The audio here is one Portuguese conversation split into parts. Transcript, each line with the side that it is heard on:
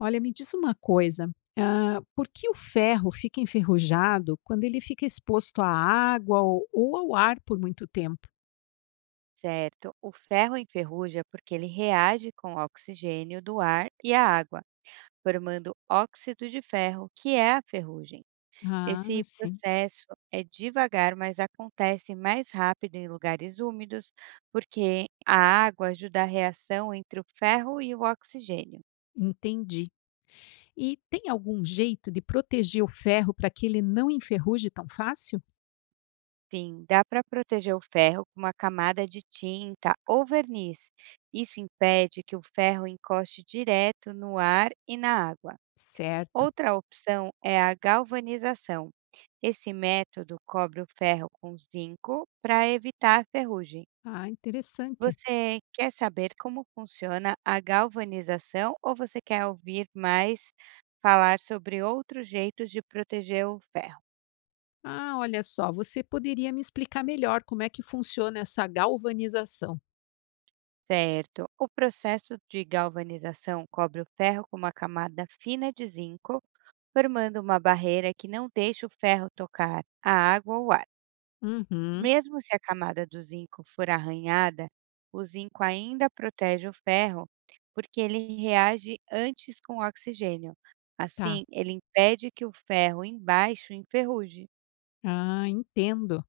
left: Olha, me diz uma coisa, por que o ferro fica enferrujado quando ele fica exposto à água ou ao ar por muito tempo?
right: Certo, o ferro enferruja porque ele reage com o oxigênio do ar e a água, formando óxido de ferro, que é a ferrugem.
left: Ah,
right: Esse
left: sim,
right: processo é devagar, mas acontece mais rápido em lugares úmidos, porque a água ajuda a reação entre o ferro e o oxigênio.
left: entendi. E tem algum jeito de proteger o ferro para que ele não enferruje tão fácil?
right: Sim, dá para proteger o ferro com uma camada de tinta ou verniz. Isso impede que o ferro encoste direto no ar e na água.
left: Certo.
right: Outra opção é a galvanização. Esse método cobre o ferro com zinco para evitar a ferrugem.
left: Ah, interessante.
right: Você quer saber como funciona a galvanização ou você quer ouvir mais falar sobre outros jeitos de proteger o ferro?
left: Olha só, você poderia me explicar melhor como é que funciona essa galvanização?
right: Certo. O processo de galvanização cobre o ferro com uma camada fina de zinco, formando uma barreira que não deixa o ferro tocar a água ou ar.
left: Uhum,
right: Mesmo se a camada do zinco for arranhada, o zinco ainda protege o ferro porque ele reage antes com o oxigênio.
left: tá.
right: Assim, ele impede que o ferro embaixo enferruje.
left: Ah, entendo.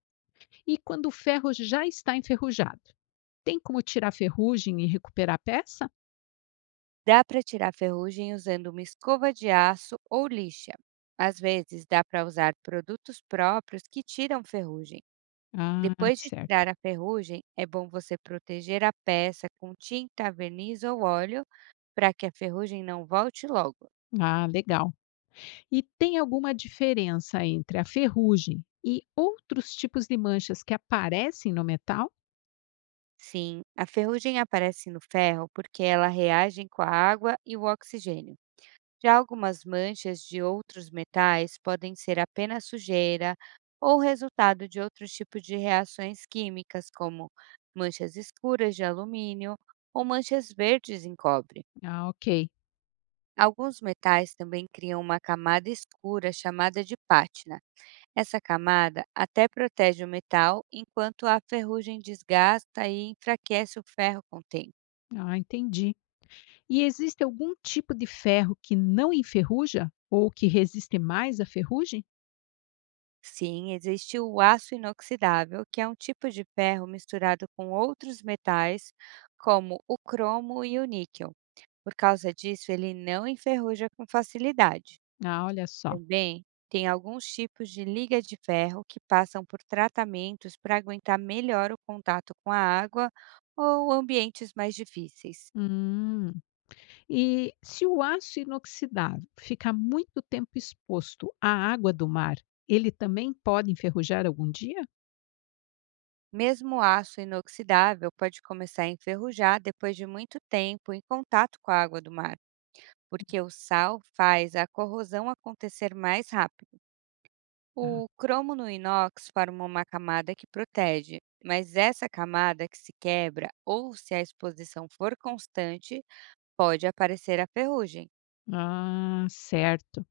left: E quando o ferro já está enferrujado? Tem como tirar ferrugem e recuperar a peça?
right: Dá para tirar ferrugem usando uma escova de aço ou lixa. Às vezes, dá para usar produtos próprios que tiram ferrugem.
left: Ah,
right: Depois de
left: certo.
right: tirar a ferrugem, é bom você proteger a peça com tinta, verniz ou óleo para que a ferrugem não volte logo.
left: Ah, legal. E tem alguma diferença entre a ferrugem e outros tipos de manchas que aparecem no metal?
right: Sim, a ferrugem aparece no ferro porque ela reage com a água e o oxigênio. Já algumas manchas de outros metais podem ser apenas sujeira ou resultado de outros tipos de reações químicas, como manchas escuras de alumínio ou manchas verdes em cobre.
left: Ah, ok.
right: Alguns metais também criam uma camada escura chamada de pátina. Essa camada até protege o metal, enquanto a ferrugem desgasta e enfraquece o ferro com o tempo.
left: Ah, entendi. E existe algum tipo de ferro que não enferruja ou que resiste mais à ferrugem?
right: Sim, existe o aço inoxidável, que é um tipo de ferro misturado com outros metais, como o cromo e o níquel. Por causa disso, ele não enferruja com facilidade.
left: Ah, olha só.
right: Também tem alguns tipos de liga de ferro que passam por tratamentos para aguentar melhor o contato com a água ou ambientes mais difíceis.
left: Hum. E se o aço inoxidável ficar muito tempo exposto à água do mar, ele também pode enferrujar algum dia?
right: Mesmo o aço inoxidável pode começar a enferrujar depois de muito tempo em contato com a água do mar, porque o sal faz a corrosão acontecer mais rápido.
left: Tá.
right: O cromo no inox forma uma camada que protege, mas essa camada que se quebra ou se a exposição for constante, pode aparecer a ferrugem.
left: Ah, certo.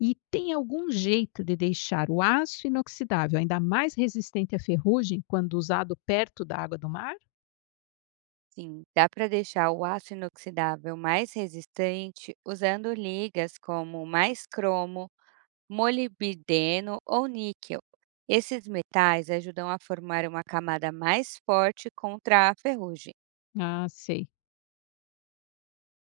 left: E tem algum jeito de deixar o aço inoxidável ainda mais resistente à ferrugem quando usado perto da água do mar?
right: Sim, dá para deixar o aço inoxidável mais resistente usando ligas como mais cromo, molibdeno ou níquel. Esses metais ajudam a formar uma camada mais forte contra a ferrugem.
left: Ah, sei.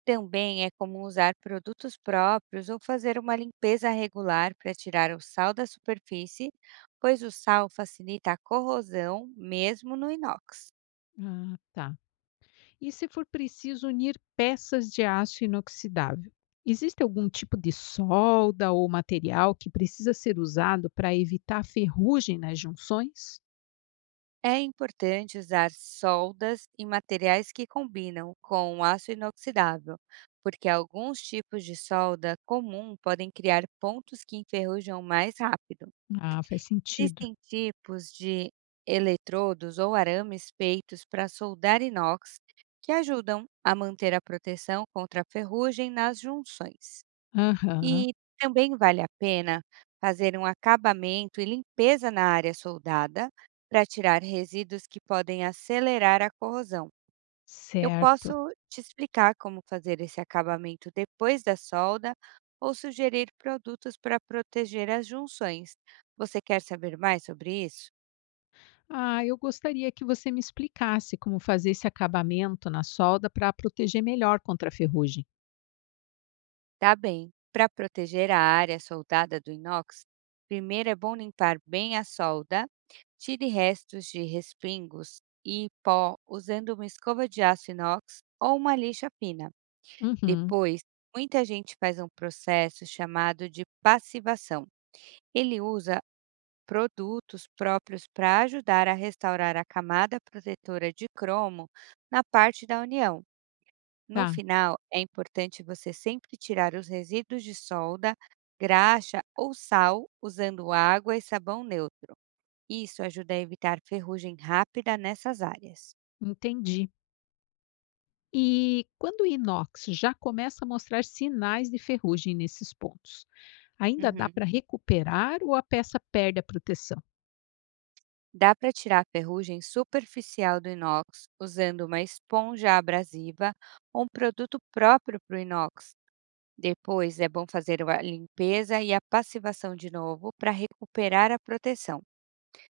right: Também é comum usar produtos próprios ou fazer uma limpeza regular para tirar o sal da superfície, pois o sal facilita a corrosão mesmo no inox.
left: Ah, tá. E se for preciso unir peças de aço inoxidável? Existe algum tipo de solda ou material que precisa ser usado para evitar ferrugem nas junções?
right: É importante usar soldas e materiais que combinam com o aço inoxidável, porque alguns tipos de solda comum podem criar pontos que enferrujam mais rápido.
left: Ah, faz sentido.
right: Existem tipos de eletrodos ou arames feitos para soldar inox que ajudam a manter a proteção contra a ferrugem nas junções.
left: Aham,
right: E também vale a pena fazer um acabamento e limpeza na área soldada para tirar resíduos que podem acelerar a corrosão. Eu
left: certo.
right: posso te explicar como fazer esse acabamento depois da solda ou sugerir produtos para proteger as junções. Você quer saber mais sobre isso?
left: Eu gostaria que você me explicasse como fazer esse acabamento na solda para proteger melhor contra a ferrugem.
right: Tá bem. Para proteger a área soldada do inox, primeiro é bom limpar bem a solda, tire restos de respingos e pó usando uma escova de aço inox ou uma lixa fina.
left: Uhum,
right: Depois, muita gente faz um processo chamado de passivação. Ele usa produtos próprios para ajudar a restaurar a camada protetora de cromo na parte da união. No
left: tá,
right: final, é importante você sempre tirar os resíduos de solda, graxa ou sal usando água e sabão neutro. Isso ajuda a evitar ferrugem rápida nessas áreas.
left: entendi. E quando o inox já começa a mostrar sinais de ferrugem nesses pontos, ainda dá
right: Uhum.
left: para recuperar ou a peça perde a proteção?
right: Dá para tirar a ferrugem superficial do inox usando uma esponja abrasiva ou um produto próprio para o inox. Depois é bom fazer a limpeza e a passivação de novo para recuperar a proteção.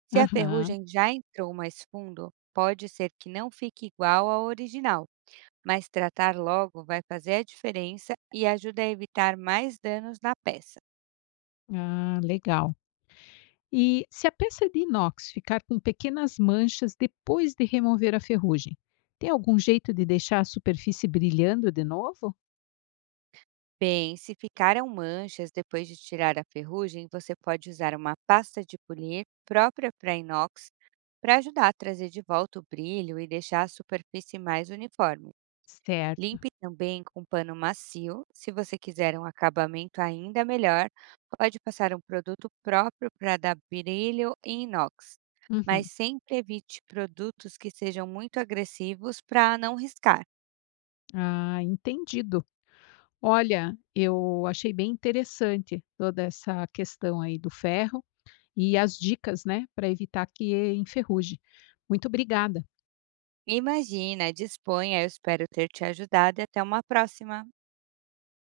right: Se a
left: Aham,
right: ferrugem já entrou mais fundo, pode ser que não fique igual ao original, mas tratar logo vai fazer a diferença e ajuda a evitar mais danos na peça.
left: ah, legal. E se a peça de inox ficar com pequenas manchas depois de remover a ferrugem, tem algum jeito de deixar a superfície brilhando de novo?
right: Bem, se ficaram manchas depois de tirar a ferrugem, você pode usar uma pasta de polir própria para inox para ajudar a trazer de volta o brilho e deixar a superfície mais uniforme.
left: Certo.
right: Limpe também com pano macio. Se você quiser um acabamento ainda melhor, pode passar um produto próprio para dar brilho em inox. Mas
left: Uhum.
right: sempre evite produtos que sejam muito agressivos para não riscar.
left: Ah, entendido. Olha, eu achei bem interessante toda essa questão aí do ferro e as dicas, né, para evitar que enferruje. Muito obrigada.
right: Imagina, disponha, eu espero ter te ajudado e até uma próxima!